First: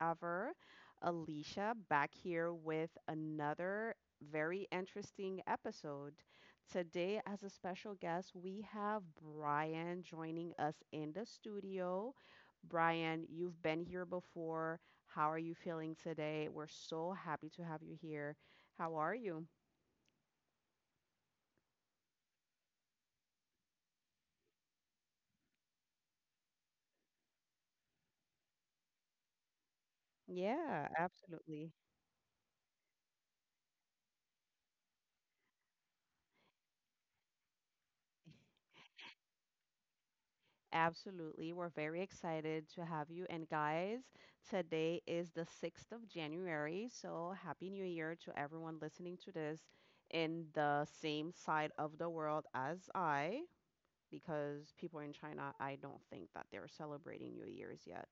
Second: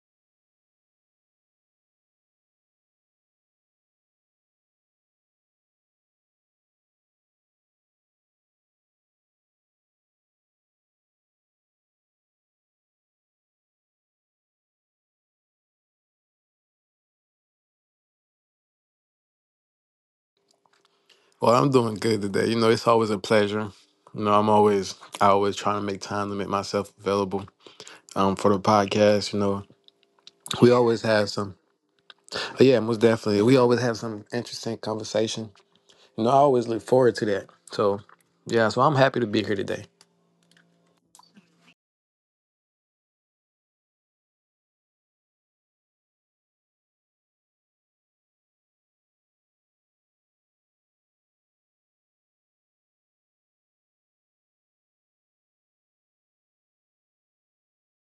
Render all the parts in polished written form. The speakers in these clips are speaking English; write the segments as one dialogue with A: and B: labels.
A: ever, Alicia, back here with another very interesting episode. Today, as a special guest, we have Brian joining us in the studio. Brian, you've been here before. How are you feeling today? We're so happy to have you here. How are you?
B: Well, I'm doing good today. You know, it's always a pleasure. You know, I'm always I always trying to make time to make myself available for the podcast. You know, we
A: Yeah,
B: always have some.
A: absolutely.
B: But yeah, most definitely, we always have some interesting conversation. You know, I always look forward to that. So yeah, so I'm happy to be here today.
A: Absolutely. We're very excited to have you. And guys, today is the 6th of January. So Happy New Year to everyone listening to this in the same side of the world as I, because people in China, I don't think that they're celebrating New Year's yet.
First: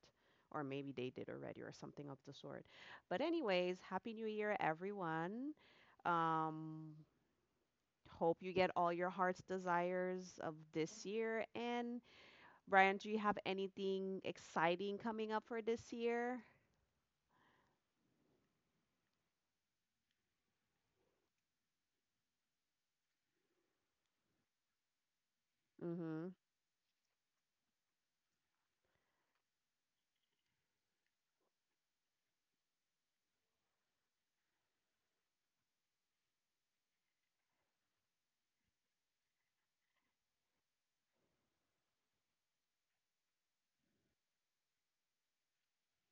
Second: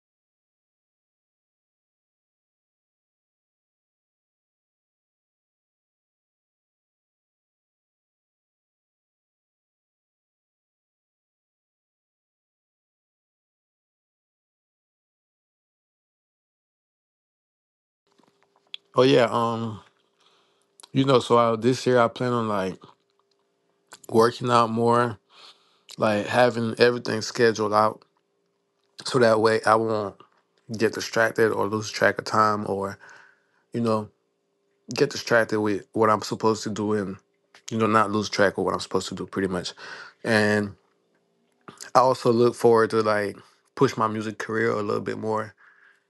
A: Or maybe they did already or something of the sort. But anyways, Happy New Year, everyone. Um, hope you get all your heart's desires of this year. And Brian, do you have anything exciting coming up for this year?
B: Oh yeah, you know, so I, this year I plan on like working out more, like
A: Mm-hmm.
B: having everything scheduled out, so that way I won't get distracted or lose track of time or you know get distracted with what I'm supposed to do and you know not lose track of what I'm supposed to do pretty much. And I also look forward to like push my music career a little bit more.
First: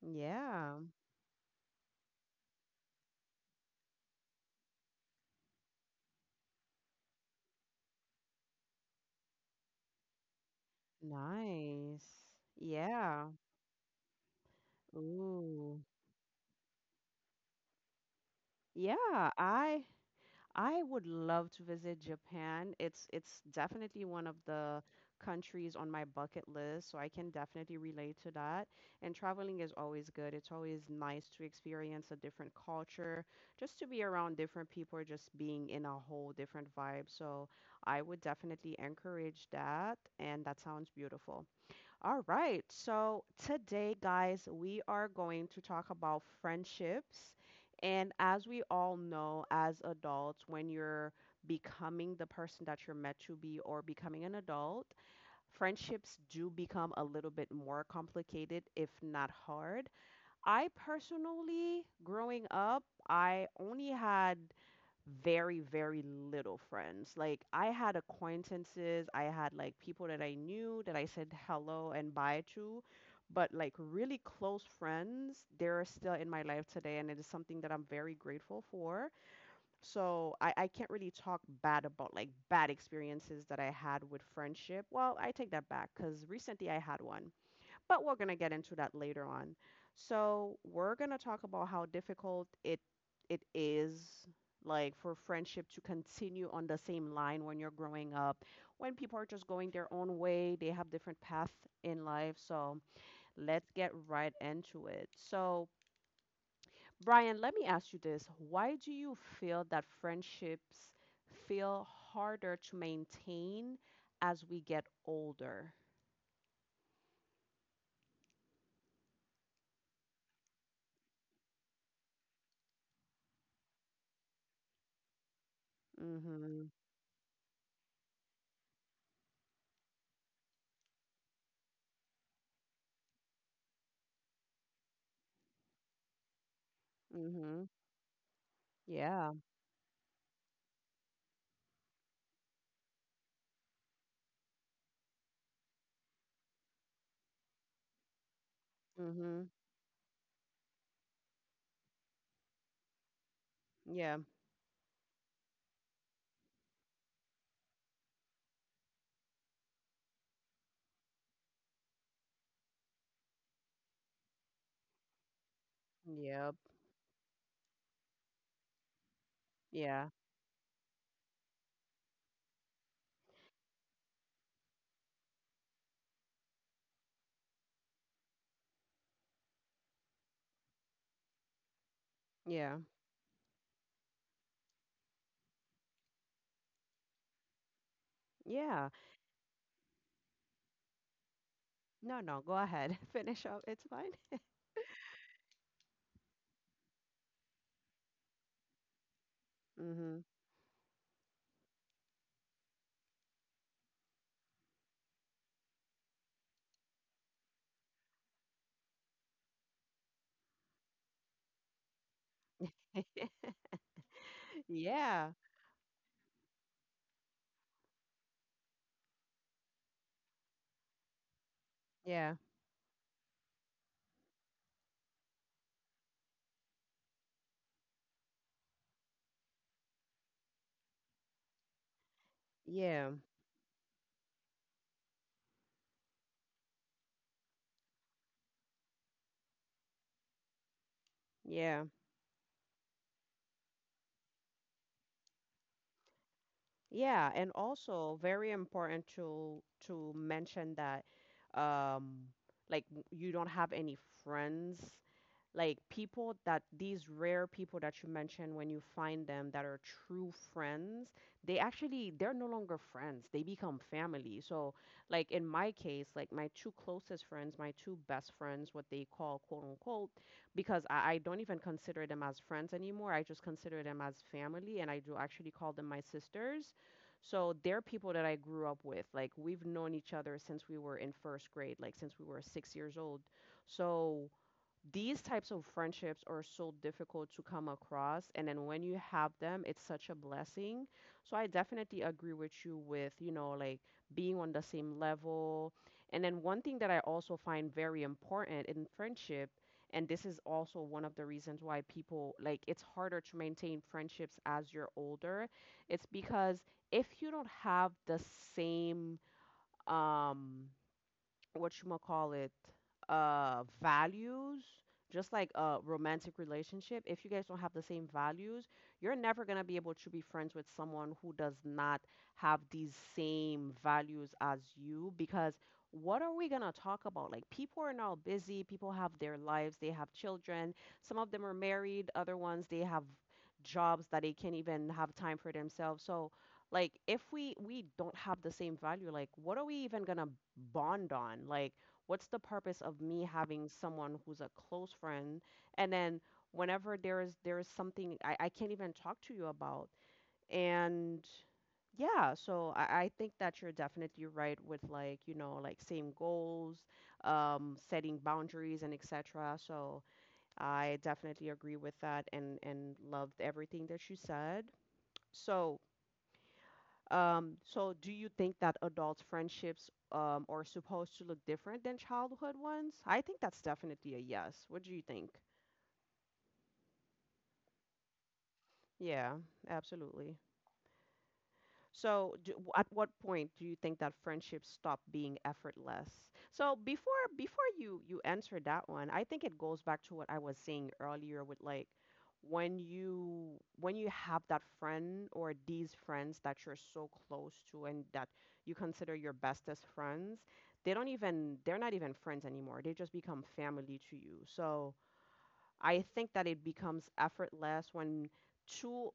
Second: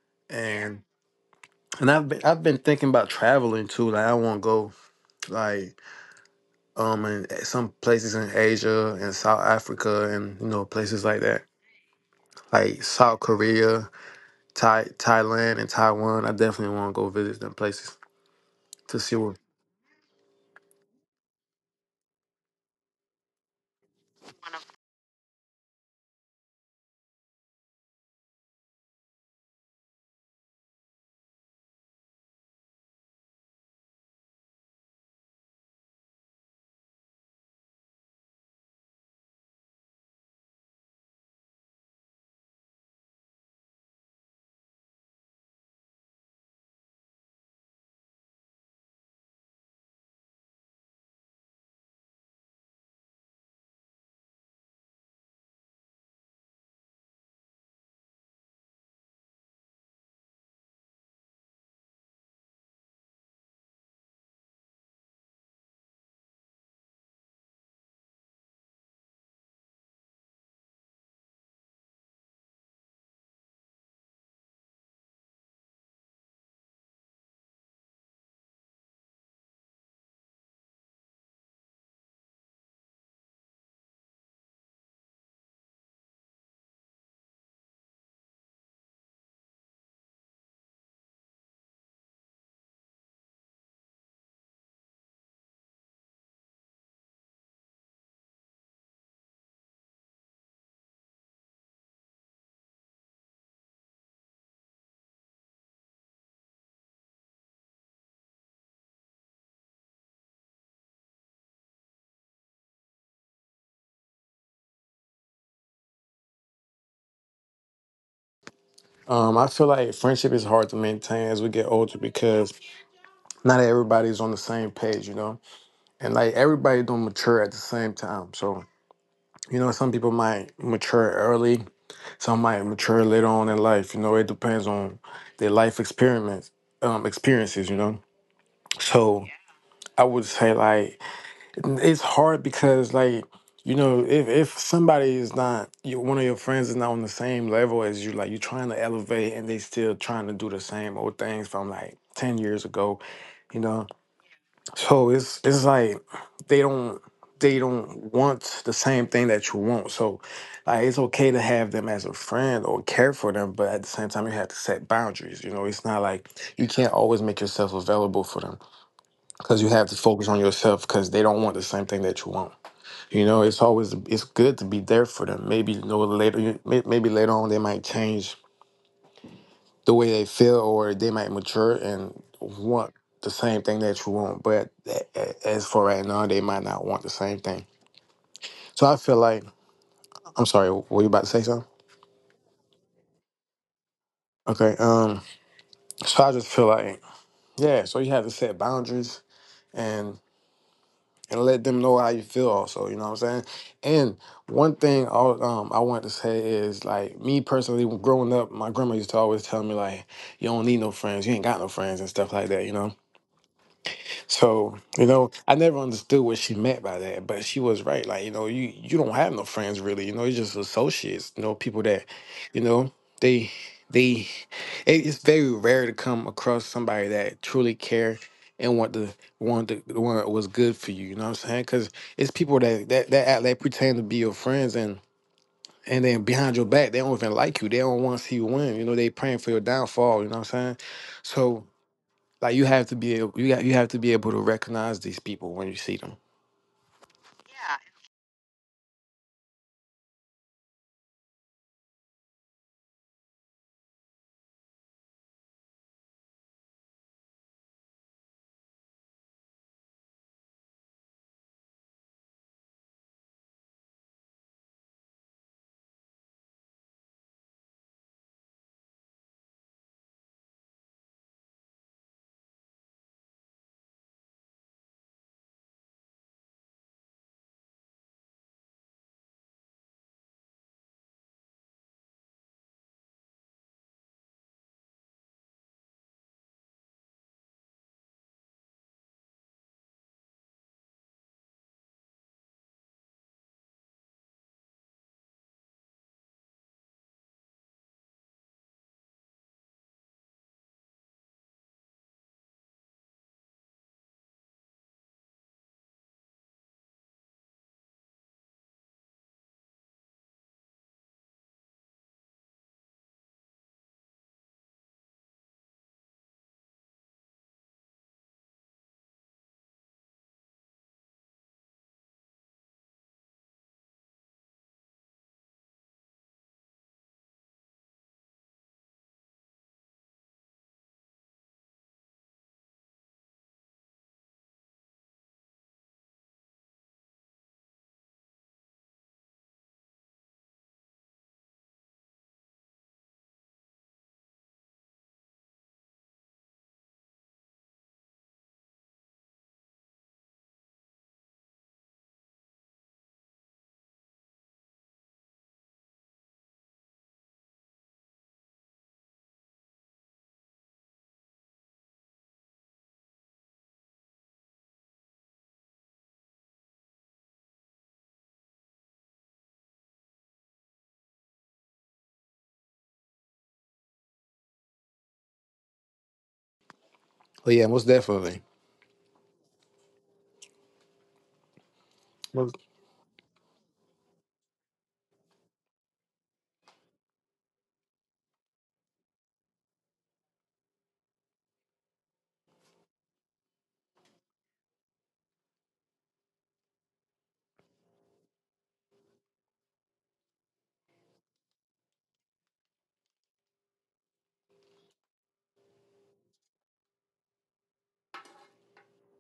A: Yeah.
B: And and I've been thinking about traveling too. Like I want to go like some places in Asia and South Africa and you know places like that.
A: Nice.
B: Like South
A: Yeah.
B: Korea, Thailand, and
A: Ooh.
B: Taiwan. I definitely want to go visit them places to see
A: Yeah,
B: what.
A: I I would love to visit Japan. It's definitely one of the countries on my bucket list, so I can definitely relate to that. And traveling is always good. It's always nice to experience a different culture, just to be around different people, just being in a whole different vibe. So I would definitely encourage that, and that sounds beautiful. All right. So today, guys, we are going to talk about friendships. And as we all know, as adults, when you're becoming the person that you're meant to be or becoming an adult, friendships do become a little bit more complicated, if not hard. I, personally, growing up, I only had very, very little friends. Like I had acquaintances, I had like people that I knew that I said hello and bye to, but like really close friends, they're still in my life today, and it is something that I'm very grateful for. So I can't really talk bad about like bad experiences that I had with friendship. Well, I take that back, because recently I had one, but we're going to get into that later on. So, we're going to talk about how difficult it is, like, for friendship to continue on the same line when you're growing up, when people are just going their own way, they have different paths in life. So, let's get right into it. So, Brian, let me ask you this. Why do you feel that friendships feel harder to maintain as we get older?
B: I feel like friendship is hard to maintain as we get older because not everybody's on the same page, you know, and
A: Mm.
B: like
A: Mhm.
B: everybody don't mature at the same time. So you know, some people might mature early, some might mature later on in life. You know, it depends on their
A: Mm. Mhm.
B: experiences. You know, so
A: Yeah.
B: I would say like it's hard because like you know if somebody is not you, one of your friends is not on the same level as you like you're trying to elevate
A: Mm-hmm.
B: and they still trying to do the same old things from like 10 years ago you know.
A: Yeah.
B: So it's like they don't they don't want the same thing that you want. So like it's okay to have them as a friend or care for them, but at the same time you have to set boundaries. You know, it's not like
A: Yep.
B: you can't always make yourself available for them because you have to
A: Yeah.
B: focus on yourself because they don't want the same thing that you want. You know, it's always it's good to be there for them. Maybe you know maybe later on they might change the way they feel or they might mature and
A: Yeah.
B: want the same thing that you want but as for right now they might not want the same thing so
A: Yeah.
B: I feel like I'm sorry, were you about to say something?
A: No, no, go ahead. Finish up. It's fine.
B: okay um so I just feel like yeah so you have to set boundaries and
A: Mm-hmm.
B: and let them know how you feel also you know what I'm saying. And one thing I want to say is like me personally when growing up my grandma used to always tell me like you don't need no friends you ain't got no friends and stuff like that you know. So, you
A: Yeah.
B: know, I never understood what she meant by that, but she was right. Like, you know, you don't have no friends really, you know, it's just associates, you know, people that,
A: Yeah.
B: you know, they they it's very rare to come across somebody that truly care and want to want what's good for you, you know what I'm saying? Cuz it's people that that
A: Yeah.
B: that act like pretend to be your friends and then behind your back, they don't even like you. They don't want to see you win. You know, they praying for your downfall, you know what I'm saying? So
A: Yeah.
B: like you have to be able, you got you have to be able to recognize these people when you see them.
A: Yeah, and also very important to mention that, um like, you don't have any friends. Like people that, these rare people that you mentioned, when you find them, that are true friends, they're no longer friends. They become family. So like in my case, like my two closest friends, my two best friends, what they call quote unquote, because I don't even consider them as friends anymore. I just consider them as family, and I do actually call them my sisters, so they're people that I grew up with. Like we've known each other since we were in first grade, like since we were 6 years old. So these types of friendships are so difficult to come across, and then when you have them it's such a blessing. So I definitely agree with you, with you know, like, being on the same level. And then one thing that I also find very important in friendship, and this is also one of the reasons why people, like, it's harder to maintain friendships as you're older, it's because if you don't have the same, um what you call it, values. Just like a romantic relationship, if you guys don't have the same values, you're never going to be able to be friends with someone who does not have these same values as you, because what are we going to talk about? Like, people are now busy, people have their lives, they have children, some of them are married, other ones they have jobs that they can't even have time for themselves. So like if we don't have the same value, like, what are we even gonna bond on? Like, what's the purpose of me having someone who's a close friend, and then whenever there is, there is something I can't even talk to you about? And yeah, so I think that you're definitely right with, like, you know, like, same goals, setting boundaries, and etc. So I definitely agree with that, and loved everything that you said. So, so do you think that adult friendships, are supposed to look different than childhood ones? I think that's definitely a yes. What do you think?
B: But yeah, most definitely.
A: Yeah, absolutely. So,
B: Most-
A: at what point do you think that friendships stop being effortless? So, before you answer that one, I think it goes back to what I was saying earlier, with like when you have that friend or these friends that you're so close to and that you consider your bestest friends, they're not even friends anymore. They just become family to you. So, I think that it becomes effortless when two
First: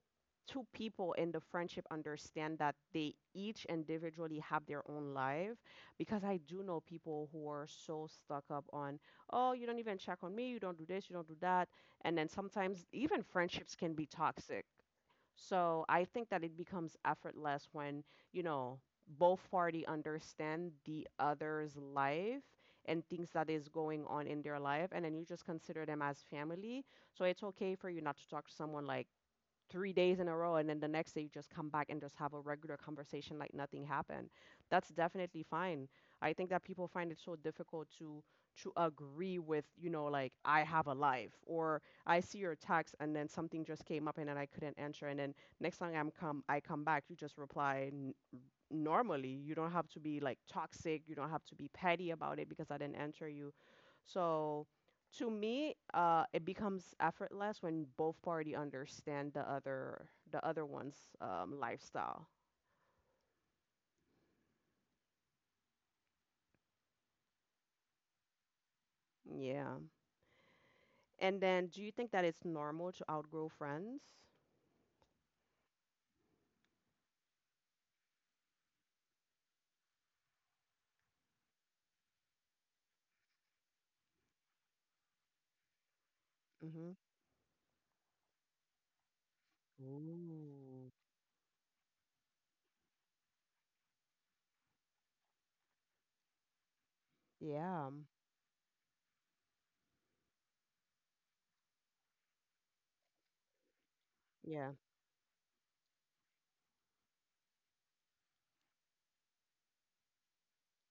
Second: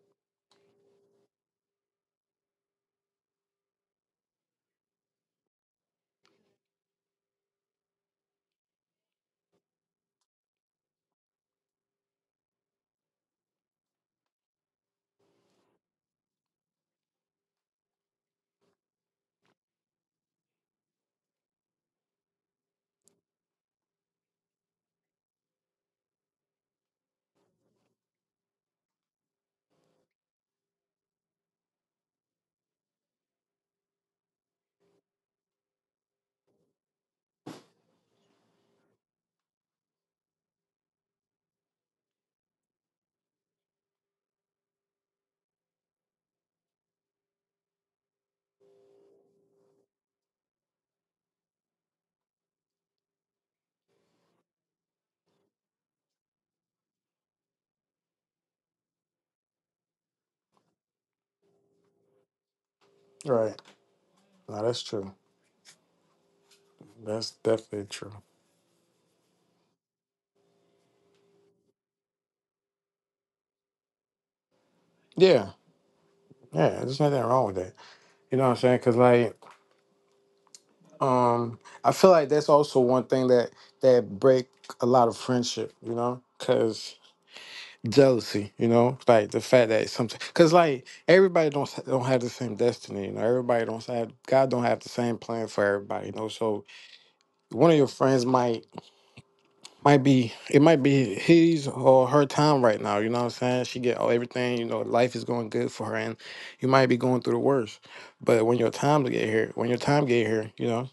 A: two people in the friendship understand that they each individually have their own life, because I do know people who are so stuck up on, oh, you don't even check on me, you don't do this, you don't do that, and then sometimes even friendships can be toxic. So I think that it becomes effortless when, you know, both party understand the other's life and things that is going on in their life, and then you just consider them as family. So it's okay for you not to talk to someone like 3 days in a row, and then the next day you just come back and just have a regular conversation like nothing happened. That's definitely fine. I think that people find it so difficult to agree with, you know, like, I have a life, or I see your text and then something just came up and then I couldn't answer, and then next time, I come back, you just reply normally. You don't have to be like toxic, you don't have to be petty about it because I didn't answer you. So to me, it becomes effortless when both party understand the other one's, lifestyle.
B: right. No, that's true. That's definitely true.
A: Yeah. And then, do you think that it's normal to outgrow friends?
B: Yeah. Yeah. There's nothing wrong with that. You know what I'm saying? Cause like, um, I feel like that's also one thing that that break a lot of friendship. You know,
A: Mm-hmm.
B: cause jealousy. You know, like the fact that something. Cause like
A: Ooh.
B: everybody don't have the same destiny. You know, everybody don't have God don't have the same plan for everybody. You know, so one of your
A: Yeah.
B: friends might be it might be his or her time right now. You know what I'm saying? She get all everything. You
A: Yeah.
B: know, life is going good for her, and you might be going through the worst. But when your time get here, you know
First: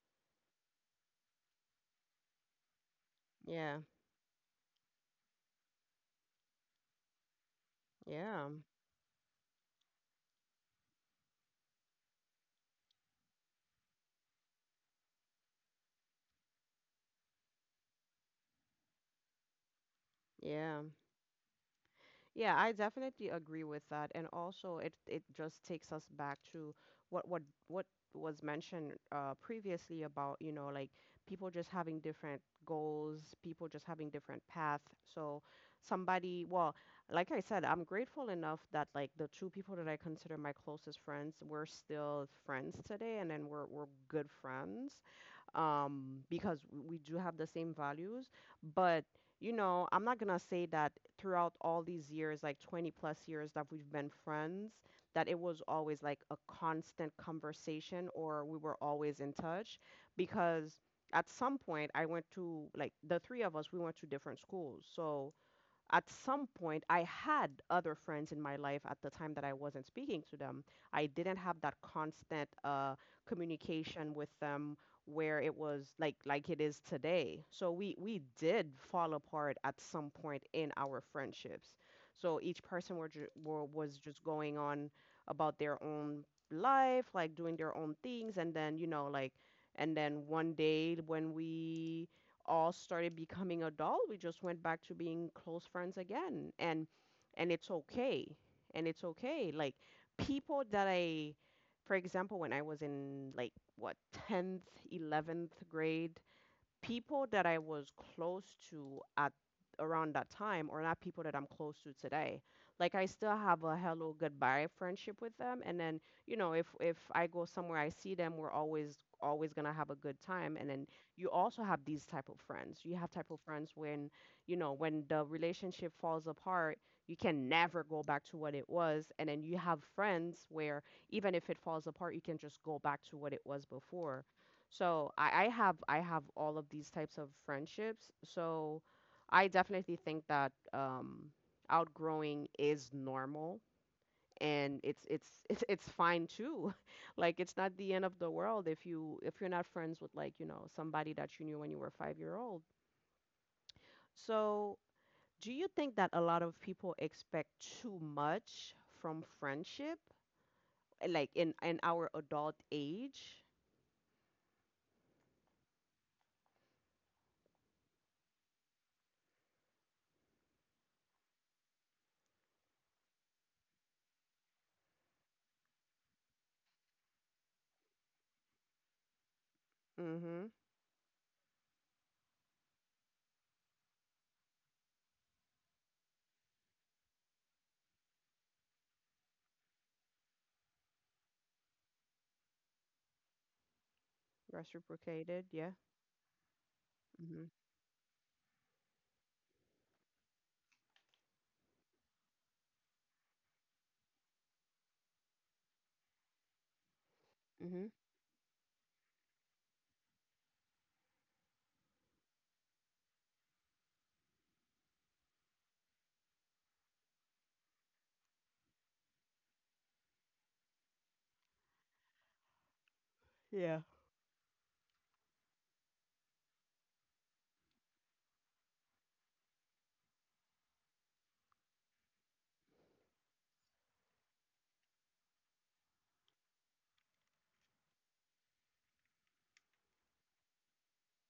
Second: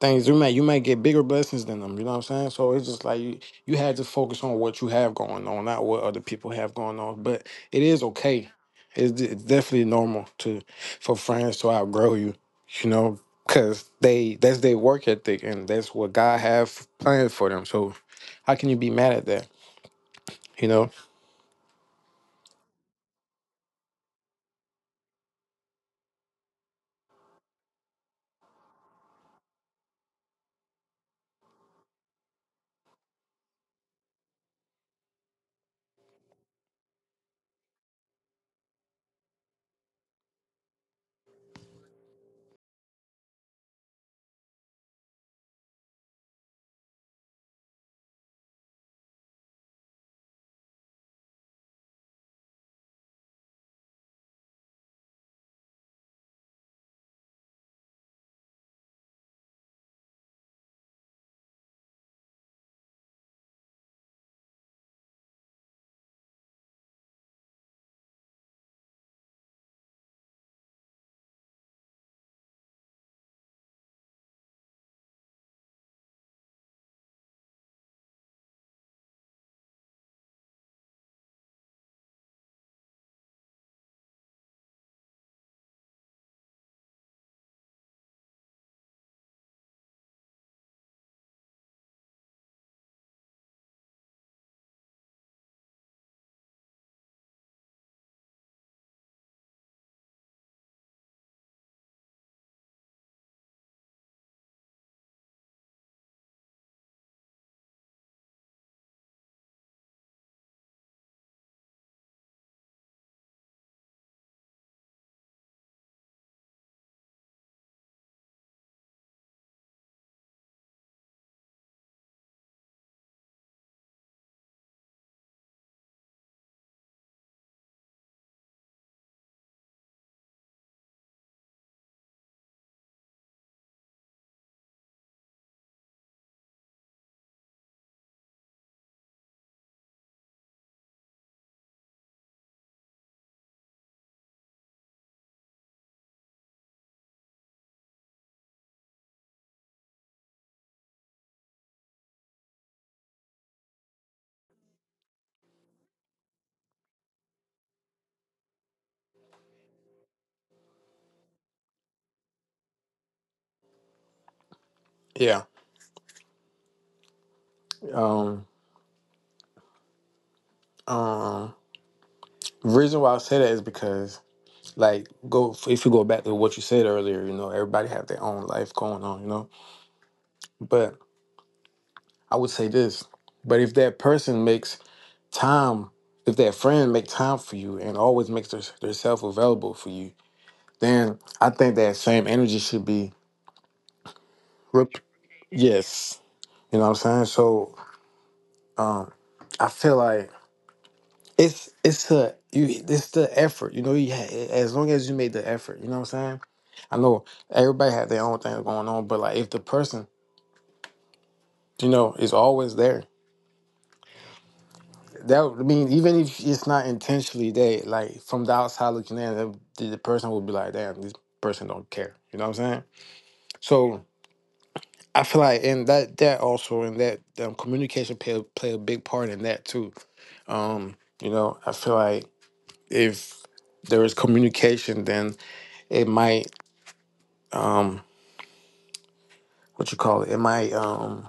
B: things you may you might get bigger blessings than them you know what I'm saying so it's just like you
A: Yeah.
B: had to focus on what you have going on not what other people have going on but it is
A: Yeah.
B: okay it's, it's definitely normal to for friends to outgrow you you know because they that's their work ethic and that's what god have planned for them so how can you be mad at that you
A: Yeah.
B: know.
A: Yeah, I definitely agree with that. And also it just takes us back to what what was mentioned previously about, you know, like, people just having different goals, people just having different path. So somebody, well, like I said, I'm grateful enough that like the two people that I consider my closest friends, we're still friends today, and then we're good friends, because we do have the same values. But, you know, I'm not gonna say that throughout all these years, like 20 plus years that we've been friends, that it was always like a constant conversation or we were always in touch, because at some point, I went to, like, the three of us, we went to different schools. So at some point I had other friends in my life at the time that I wasn't speaking to them, I didn't have that constant, communication with them, where it was like it is today. So we did fall apart at some point in our friendships, so each person were, ju- were was just going on about their own life, like doing their own things, and then, and then one day when we all started becoming adult, we just went back to being close friends again. And it's okay. And it's okay. Like people that I for example, when I was in, like, what, 10th, 11th grade, people that I was close to at around that time are not people that I'm close to today. Like I still have a hello goodbye friendship with them, and then, you know, if I go somewhere I see them, we're always always going to have a good time. And then you also have these type of friends. You have type of friends when, you know, when the relationship falls apart, you can never go back to what it was, and then you have friends where even if it falls apart, you can just go back to what it was before. So I have all of these types of friendships. So I definitely think that, outgrowing is normal, and it's it's fine too. Like it's not the end of the world if you're not friends with like, you know, somebody that you knew when you were five-year-old. So do you think that a lot of people expect too much from friendship? Like in our adult age?
B: Yeah um um reason why I say that is because like go if you go back to what you said earlier you know everybody have their own life going on you know
A: Mm-hmm.
B: but I would say this, but if that person makes time, if that friend make time for you and always makes their, herself available for you, then I think that same energy should be. Rep-
A: Reciprocated, yeah.
B: yes, you know what I'm saying.
A: Mm-hmm.
B: So um, I feel like it's a you it's the effort. You know, as long as you made the effort, you know what I'm saying. I know everybody have their own thing going on, but like if the person you know is always there. I mean, even if it's not intentionally there, like from the outside looking in, the person would be like, "Damn, this person don't care." You know what I'm saying?
A: Yeah.
B: So I feel like, and that that also, and that communication play a big part in that too. Um, you know, I feel like if there is communication, then it might um, what you call it? It might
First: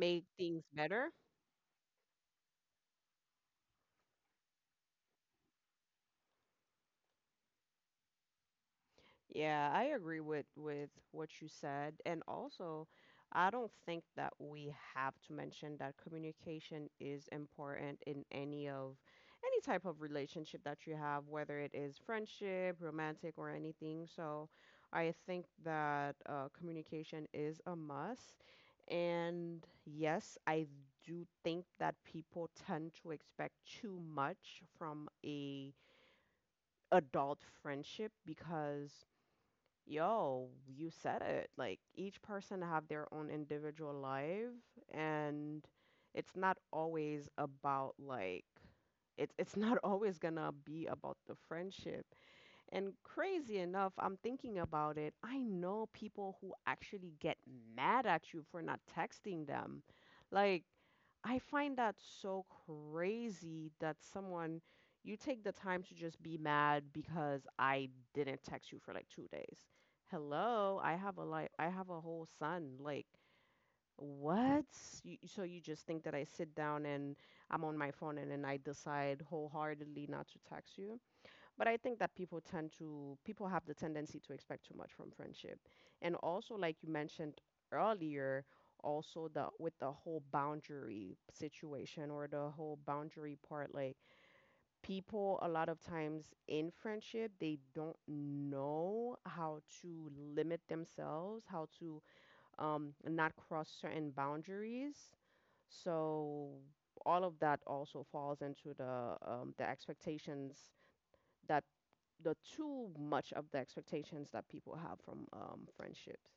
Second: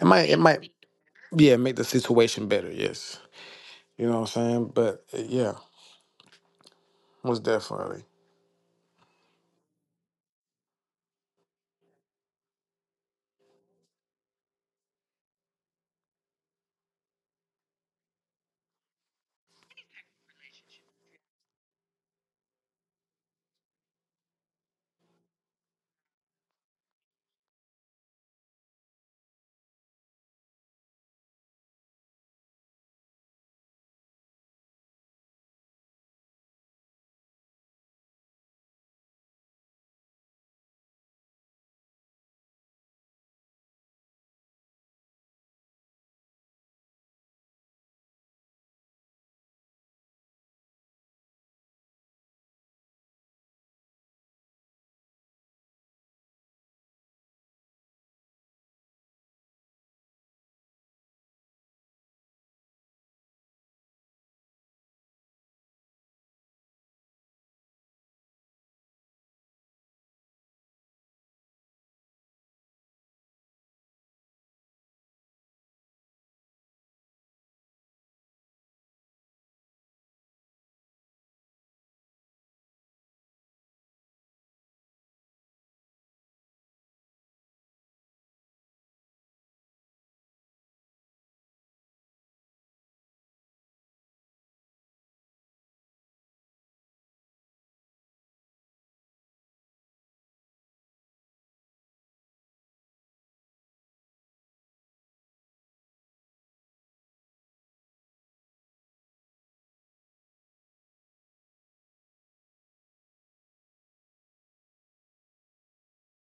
B: it might it
A: things
B: might
A: better.
B: yeah make the situation better. Yes, you know what I'm saying. But yeah, most definitely.
A: Yeah, I agree with what you said. And also, I don't think that we have to mention that communication is important in any type of relationship that you have, whether it is friendship, romantic, or anything. So, I think that communication is a must. And yes, I do think that people tend to expect too much from a adult friendship because yo you said it, like each person have their own individual life and it's not always about like it's not always gonna be about the friendship. And crazy enough, I'm thinking about it. I know people who actually get mad at you for not texting them. Like, I find that so crazy that someone, you take the time to just be mad because I didn't text you for like two days. Hello, I have a life, I have a whole son. Like, what? You, so you just think that I sit down and I'm on my phone and then I decide wholeheartedly not to text you? But I think that people have the tendency to expect too much from friendship. And also, like you mentioned earlier, also the with the whole boundary situation, or the whole boundary part, like people a lot of times in friendship, they don't know how to limit themselves, how to not cross certain boundaries. So all of that also falls into the expectations that the too much of the expectations that people have from friendships.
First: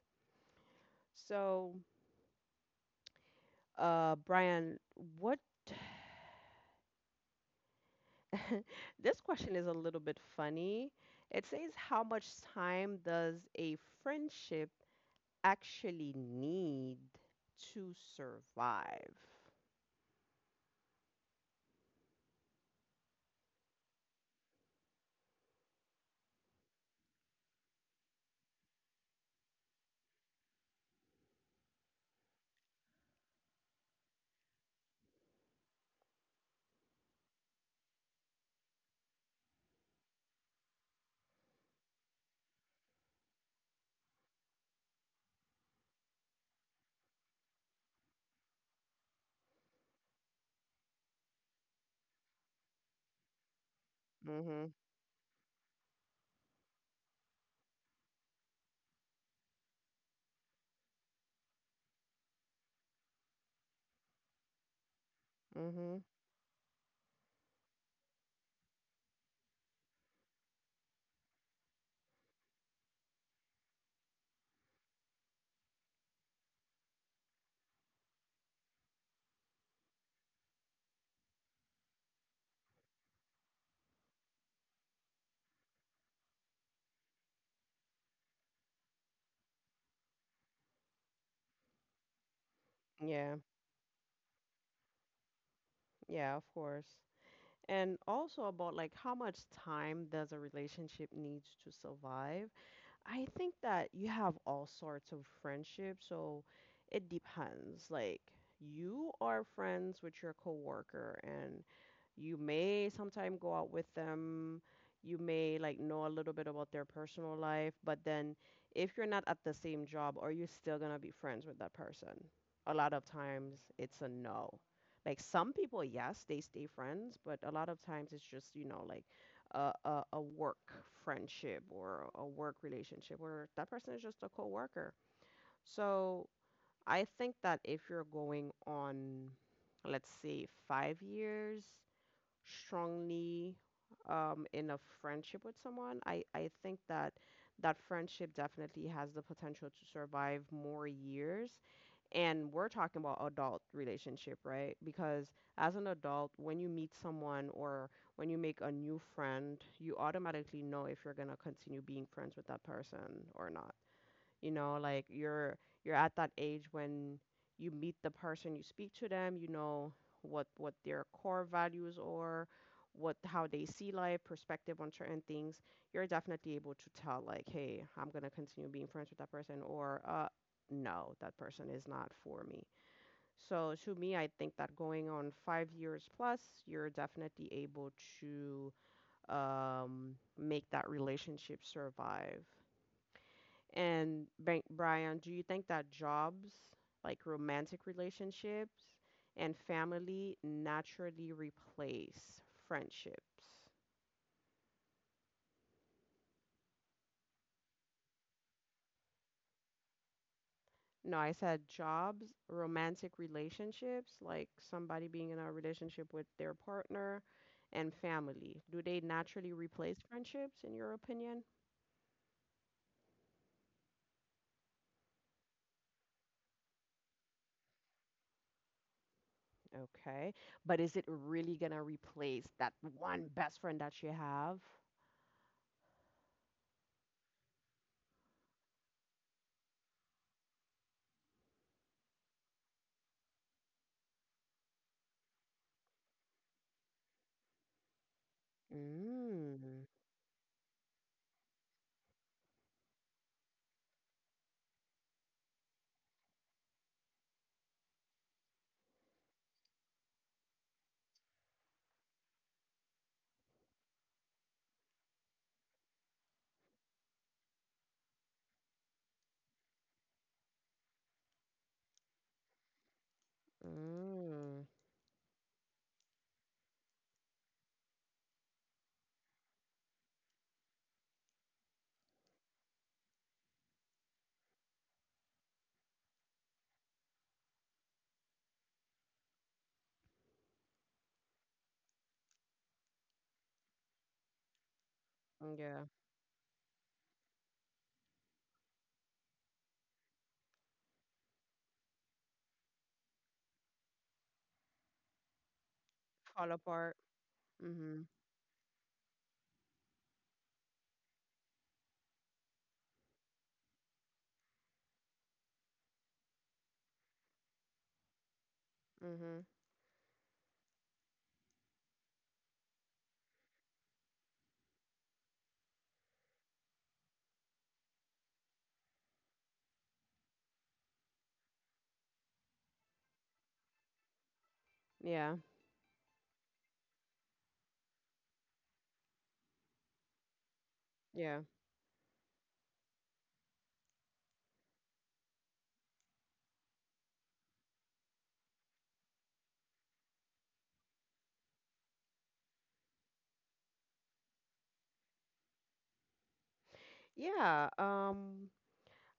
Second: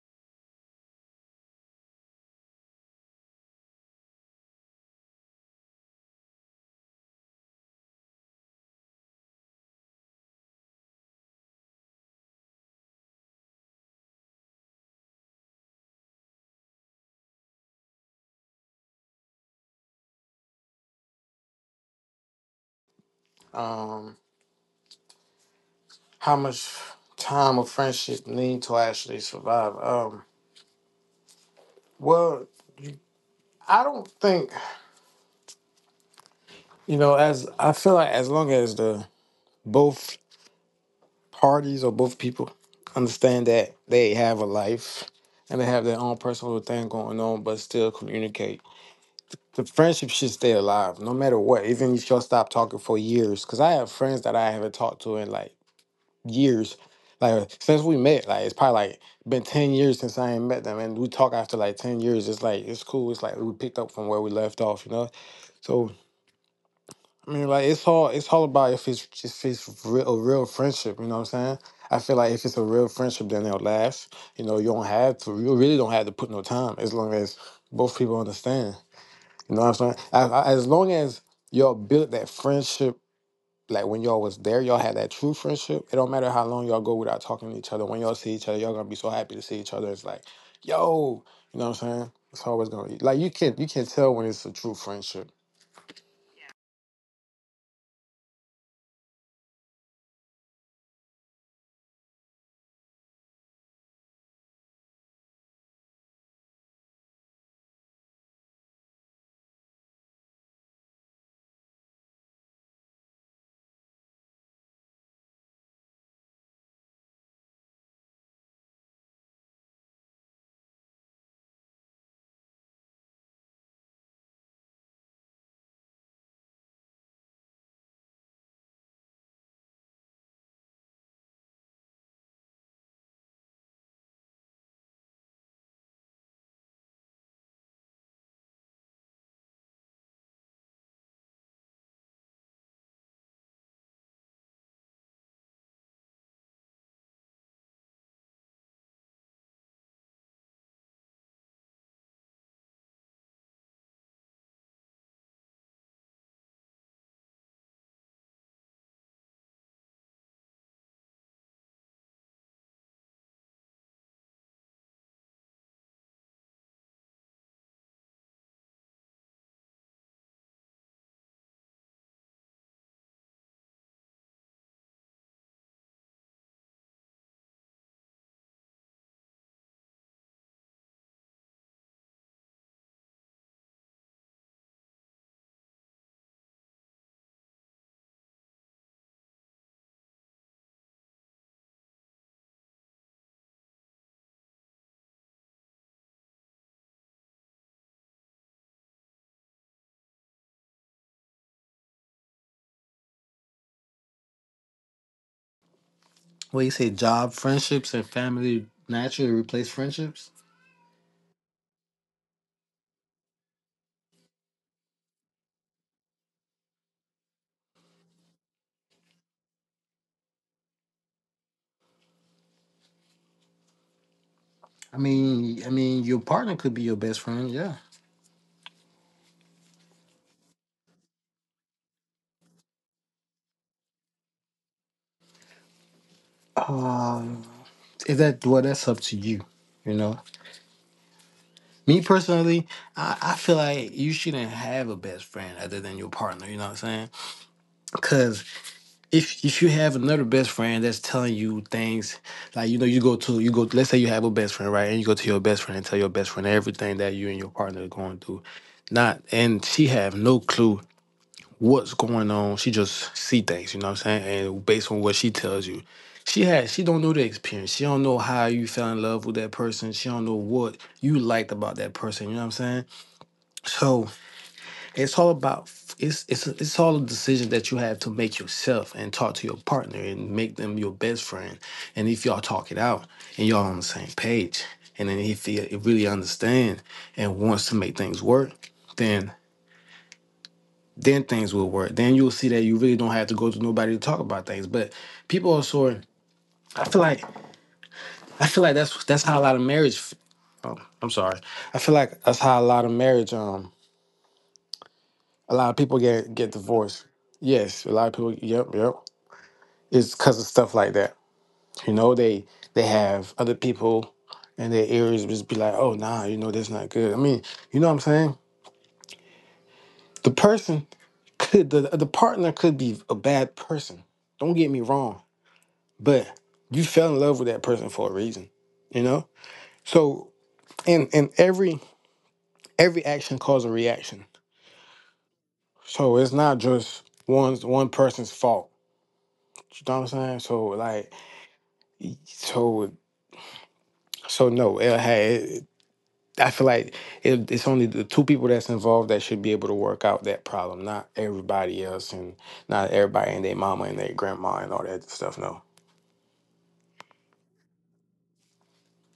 A: So, Brian, what this question is a little bit funny. It says, how much time does a friendship actually need to survive?
B: Um, How much time of friendship need to actually survive? Well, I don't think you know. As I feel like, as long as the both parties or both people understand that they have a life and they have their own personal thing going on, but still communicate, the friendship should stay alive no matter what. Even if y'all stop talking for years, because I have friends that I
A: Mm-hmm.
B: haven't talked to in like years. Like since we met, like it's probably like been 10 years since I ain't met them, and we talk after like 10 years. It's like it's cool. It's like we picked up from where we left off, you know. So
A: Mm-hmm.
B: I mean, like it's all about if it's real, a real friendship. You know what I'm saying? I feel like if it's a real friendship, then it'll last. You know, you don't have to. You really don't have to put no time as long as both people understand. You know what I'm saying? As long as y'all build that friendship like when y'all was there, y'all had that true friendship. It don't matter how long y'all go without talking to each other. When y'all see each other, y'all gonna be so happy to see each other. It's like, yo, you know what I'm saying? It's always gonna be like
A: Yeah.
B: you can tell when it's a true friendship.
A: Yeah, of course. And also about like how much time does a relationship need to survive? I think that you have all sorts of friendships, so it depends. Like you are friends with your coworker and you may sometime go out with them. You may like know a little bit about their personal life, but then if you're not at the same job, are you still gonna be friends with that person? A lot of times it's a no. Like some people, yes, they stay friends, but a lot of times it's just, you know, like a work friendship, or a work relationship where that person is just a coworker. So I think that if you're going on, let's say, five years strongly in a friendship with someone, I think that that friendship definitely has the potential to survive more years. And we're talking about adult relationship, right? Because as an adult, when you meet someone, or when you make a new friend, you automatically know if you're going to continue being friends with that person or not. You know, like you're at that age when you meet the person, you speak to them, you know what their core values are, what how they see life, perspective on certain things. You're definitely able to tell, like, hey, I'm going to continue being friends with that person, or no, that person is not for me. So to me, I think that going on 5 years plus, you're definitely able to make that relationship survive. And Brian, do you think that jobs, like romantic relationships and family, naturally replace friendships?
B: Well, you say job friendships and family naturally replace friendships.
A: No, I said jobs, romantic relationships, like somebody being in a relationship with their partner, and family. Do they naturally replace friendships, in your opinion?
B: I mean, your partner could be your best friend. Yeah.
A: Okay. But is it really gonna replace that one best friend that you have?
B: Um, if that well, that's up to you. You know, me personally, I feel like you shouldn't have a best friend other than your partner. You know what I'm saying? Because if you
A: Mm,
B: have another best friend that's telling you things like you know you go let's say you have a best friend right and you go to your best friend and tell your best friend everything that you and your partner are going through not and she have no clue what's going on she just see things you know what I'm saying and based on what she tells you she has she don't know the experience she don't know how you fell in love with that person she don't know what you liked about that person you know what I'm saying. So
A: mm,
B: it's all about it's all a decision that you have to make yourself and talk to your partner and make them your best friend. And if y'all talk it out and y'all on the same page, and then if he really understands and wants to make things work, then then things will work. Then you'll see that you really don't have to go to nobody to talk about things. But people are
A: yeah.
B: sort. I feel like I feel like that's how a lot of marriage. I'm sorry. I feel like that's how a lot of marriage. A lot of people
A: Fall
B: get
A: apart.
B: divorced. Yes, a
A: Mhm.
B: lot of people. Yep, yep. It's because of stuff like that. You know, they have other people in their ears just be like, oh nah, you know, that's not good. I mean, you know what I'm saying?
A: Mhm.
B: The person could the partner could be a bad person. Don't get me wrong, but you fell in love with that person for a reason. You know? So and every action causes a reaction.
A: Yeah.
B: So it's not just one person's fault. You know what I'm saying? So like
A: Yeah.
B: so so no, hey, I feel like it's only the two people that's involved that should be able to work out that problem, not everybody else and not everybody and their mama and their grandma and all that stuff. No,
A: Yeah. Um,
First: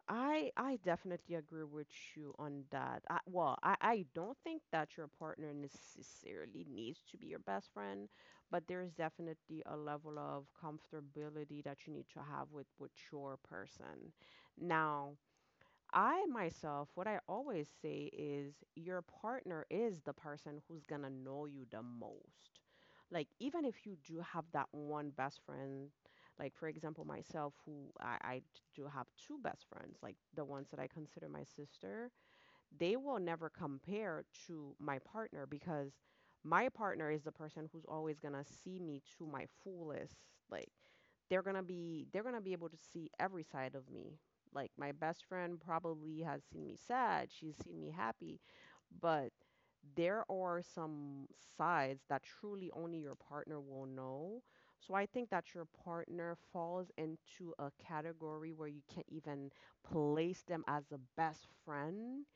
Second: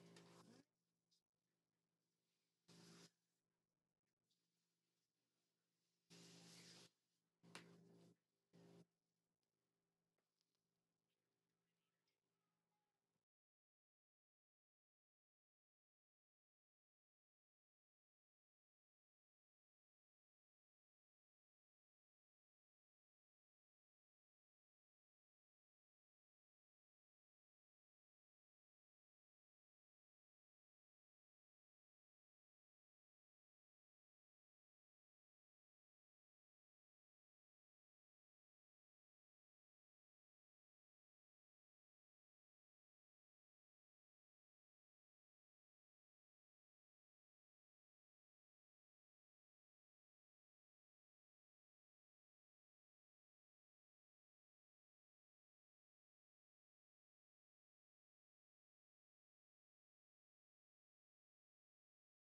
A: I definitely agree with you on that. I, well, I don't think that your partner necessarily needs to be your best friend, but there is definitely a level of comfortability that you need to have with your person. Now, I myself, what I always say is your partner is the person who's gonna know you the most. Like, even if you do have that one best friend, like for example, myself, who I do have two best friends, like the ones that I consider my sister, they will never compare to my partner, because my partner is the person who's always going to see me to my fullest. Like they're going to be able to see every side of me. Like my best friend probably has seen me sad, she's seen me happy, but there are some sides that truly only your partner will know. So I think that your partner falls into a category where you can't even place them as a best friend.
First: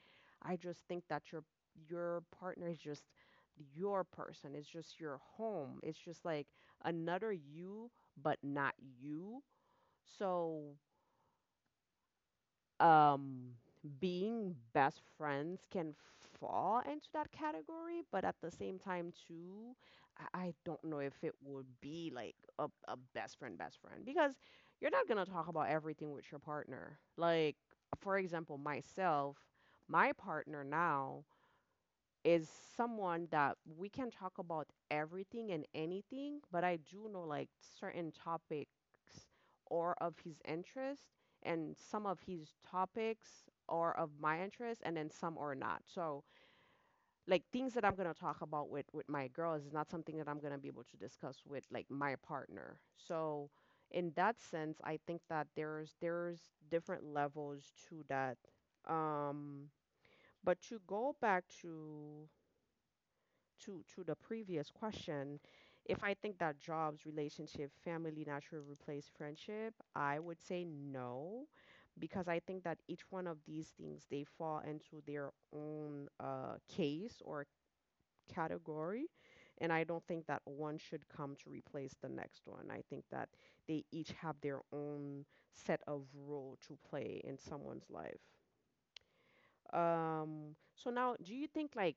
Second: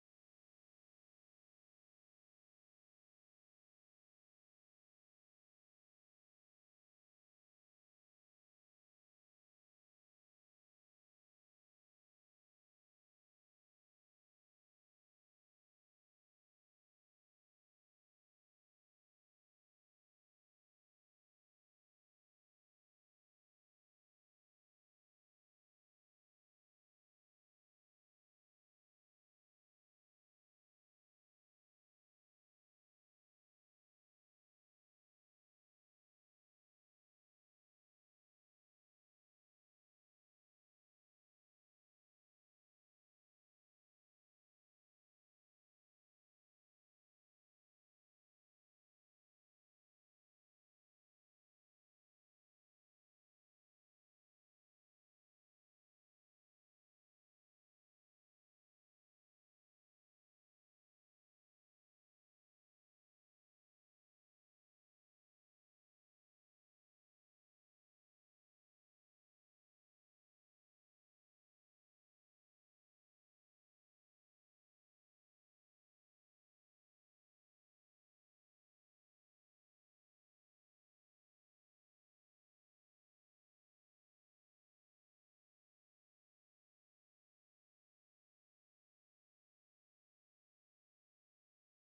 A: I just think that your partner is just your person. It's just your home. It's just like another you, but not you. So, um, being best friends can fall into that category, but at the same time too, I don't know if it would be like a best friend, because you're not gonna talk about everything with your partner. Like, for example, myself, my partner now is someone that we can talk about everything and anything, but I do know like certain topics or of his interest, and some of his topics or of my interest, and then some are not. So like things that I'm gonna talk about with my girls is not something that I'm gonna be able to discuss with like my partner. So in that sense, I think that there's different levels to that. Um, but to go back to to the previous question, if I think that jobs, relationship, family naturally replace friendship, I would say no, because I think that each one of these things, they fall into their own case or category, and I don't think that one should come to replace the next one. I think that they each have their own set of role to play in someone's life. So now, do you think like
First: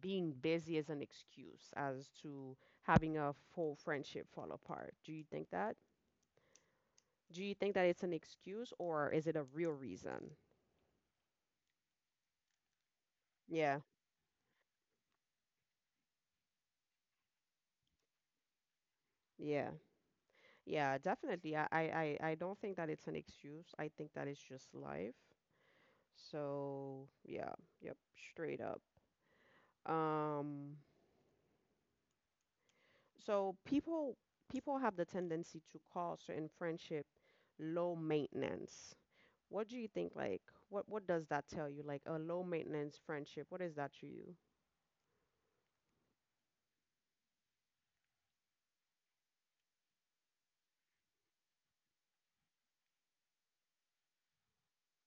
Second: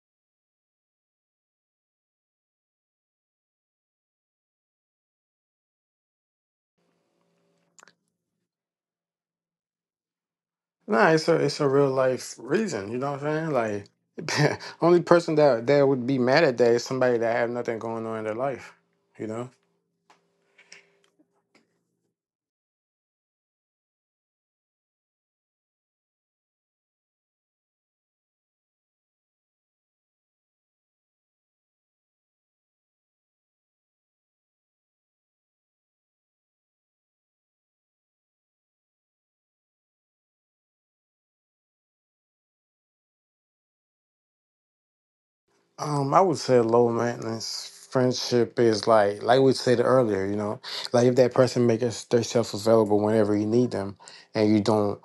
A: being busy is an excuse as to having a full friendship fall apart? Do you think that? Do you think that it's an excuse or is it a real reason?
B: nah, it's a real life reason. You know what I'm saying?
A: Yeah,
B: Like, only person that that would be mad at that is somebody that have nothing going on in their life. You know?
A: yeah, yeah, definitely. I don't think that it's an excuse. I think that it's just life. So yeah, yep, straight up. Um, so people have the tendency to call certain friendship low maintenance. What do you think? Like, what does that tell you? Like a low maintenance friendship. What is that to you?
B: I would say low maintenance friendship is like we said earlier. You know, like if that person makes themselves available whenever you need them, and you don't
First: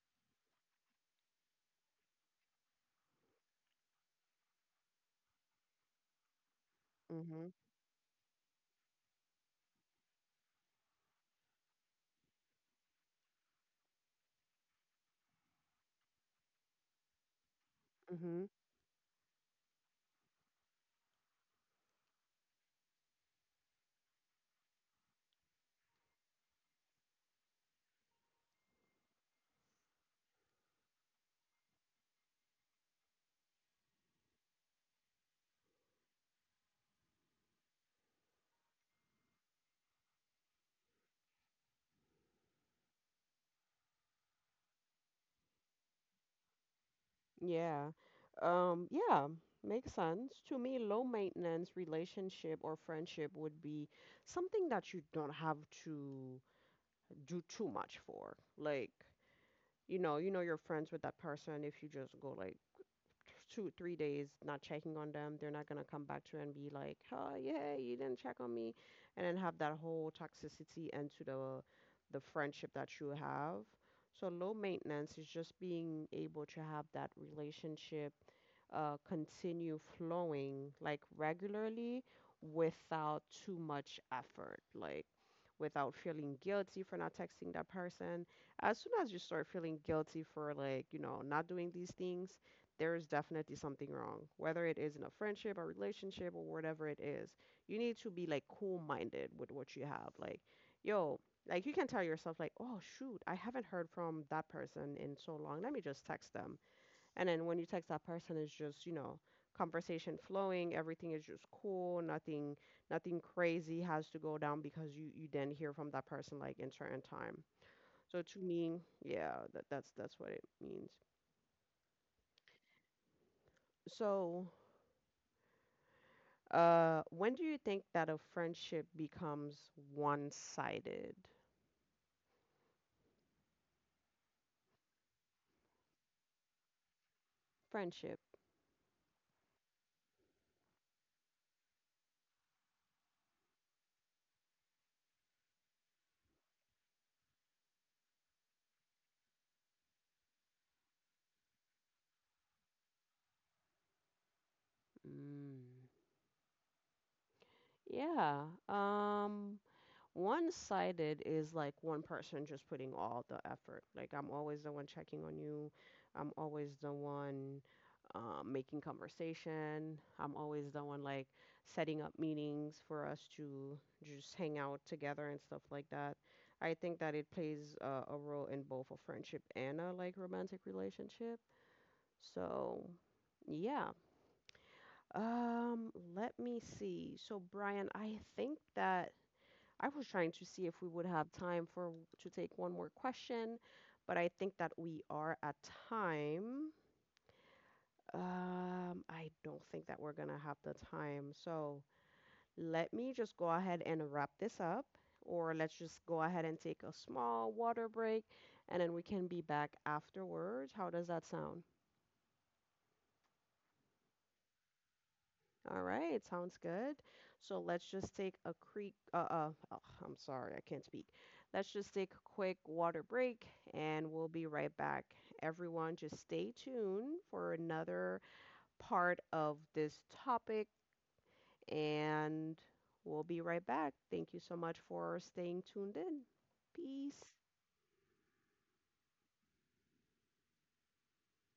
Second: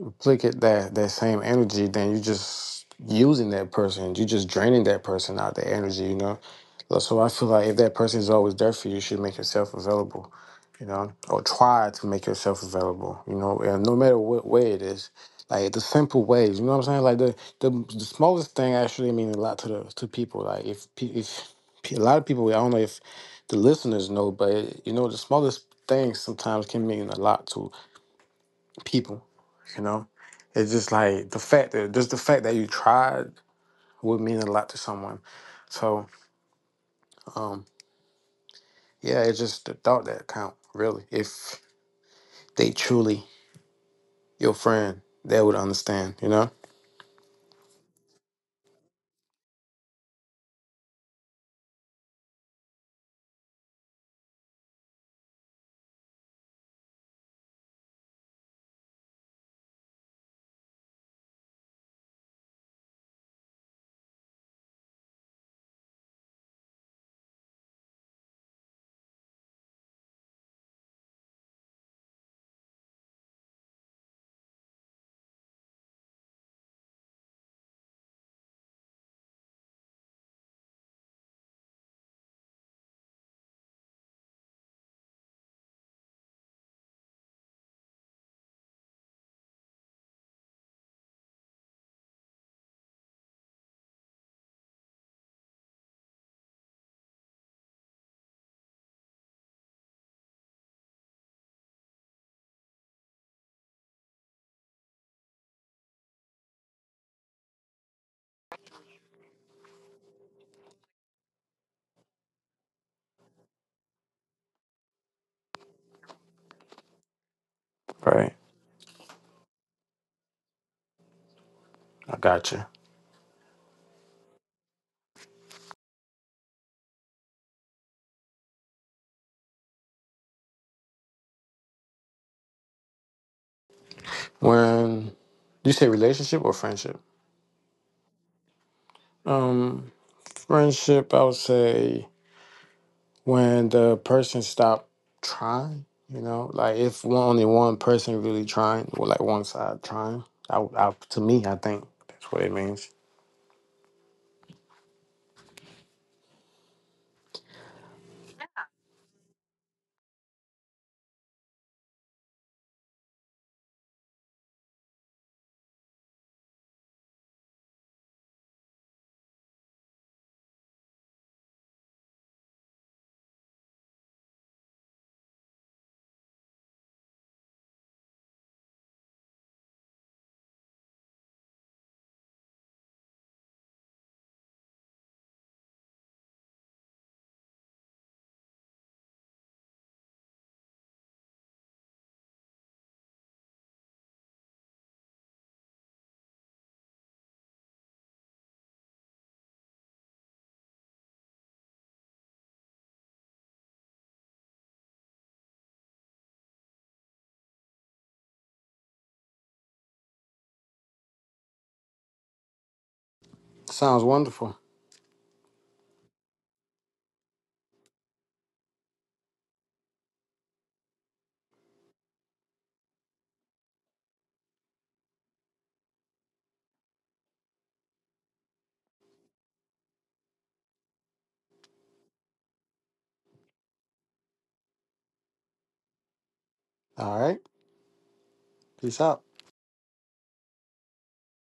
B: replicate that same energy, then you just using that person. You just draining that person out the energy, you know. So I feel
A: Mhm.
B: like if that person is always there for you, you should make yourself available, you know, or try to make yourself available, you know, and no matter what way it is. Like the simple ways, you know what I'm saying? Like the
A: Mhm.
B: smallest thing actually means a lot to the to people. Like if pe- a lot of people, I don't know if the listeners know, but you know the smallest things sometimes can mean a lot to people. You know, it's just like the fact that just the fact that you tried would mean a lot to someone. So um, yeah, it's just the thought that count really. If they truly your friend, they would understand. You know,
A: Yeah. Yeah, makes sense. To me, low maintenance relationship or friendship would be something that you don't have to do too much for. Like, you know you're friends with that person if you just go like two, three days not checking on them, they're not gonna come back to you and be like, "Oh yeah, you didn't check on me," and then have that whole toxicity into the friendship that you have. So low maintenance is just being able to have that relationship continue flowing like regularly without too much effort, like without feeling guilty for not texting that person. As soon as you start feeling guilty for like, you know, not doing these things, there is definitely something wrong, whether it is in a friendship or relationship or whatever it is. You need to be like cool minded with what you have. Like, yo, like you can tell yourself, like, oh, shoot, I haven't heard from that person in so long. Let me just text them. And then when you text that person, it's just, you know, conversation flowing, everything is just cool, nothing crazy has to go down because you didn't hear from that person like in certain time. So
B: right?
A: to me, yeah, that's what it means.
B: I got you.
A: So uh, when do you think that a friendship becomes one-sided?
B: When you say relationship or friendship,
A: Friendship.
B: um, friendship, I would say when the person stopped trying, you know, like if one, only one person really trying, or like one side trying, to me, I think that's what it means.
A: Mm. Yeah. Um, one-sided is like one person just putting all the effort. Like I'm always the one checking on you. I'm always the one making conversation. I'm always the one like setting up meetings for us to just hang out together and stuff like that. I think that it plays a role in both a friendship and a like romantic relationship. So, yeah. Let me see. So, Brian, I think that I was trying to see if we would have time for to take one more question, but I think that we are at time. I don't think that we're gonna have the time. So let me just go ahead and wrap this up, or let's just go ahead and take a small water break, and then we can be back afterwards. How does that sound?
B: Sounds wonderful.
A: All right, sounds good. So let's just take a creek. Oh, I'm sorry, I can't speak. Let's just take a quick water break and we'll be right back. Everyone, just stay tuned for another part of this topic and we'll be right back. Thank you so much for staying tuned in.
B: All
A: Peace.
B: right, peace out.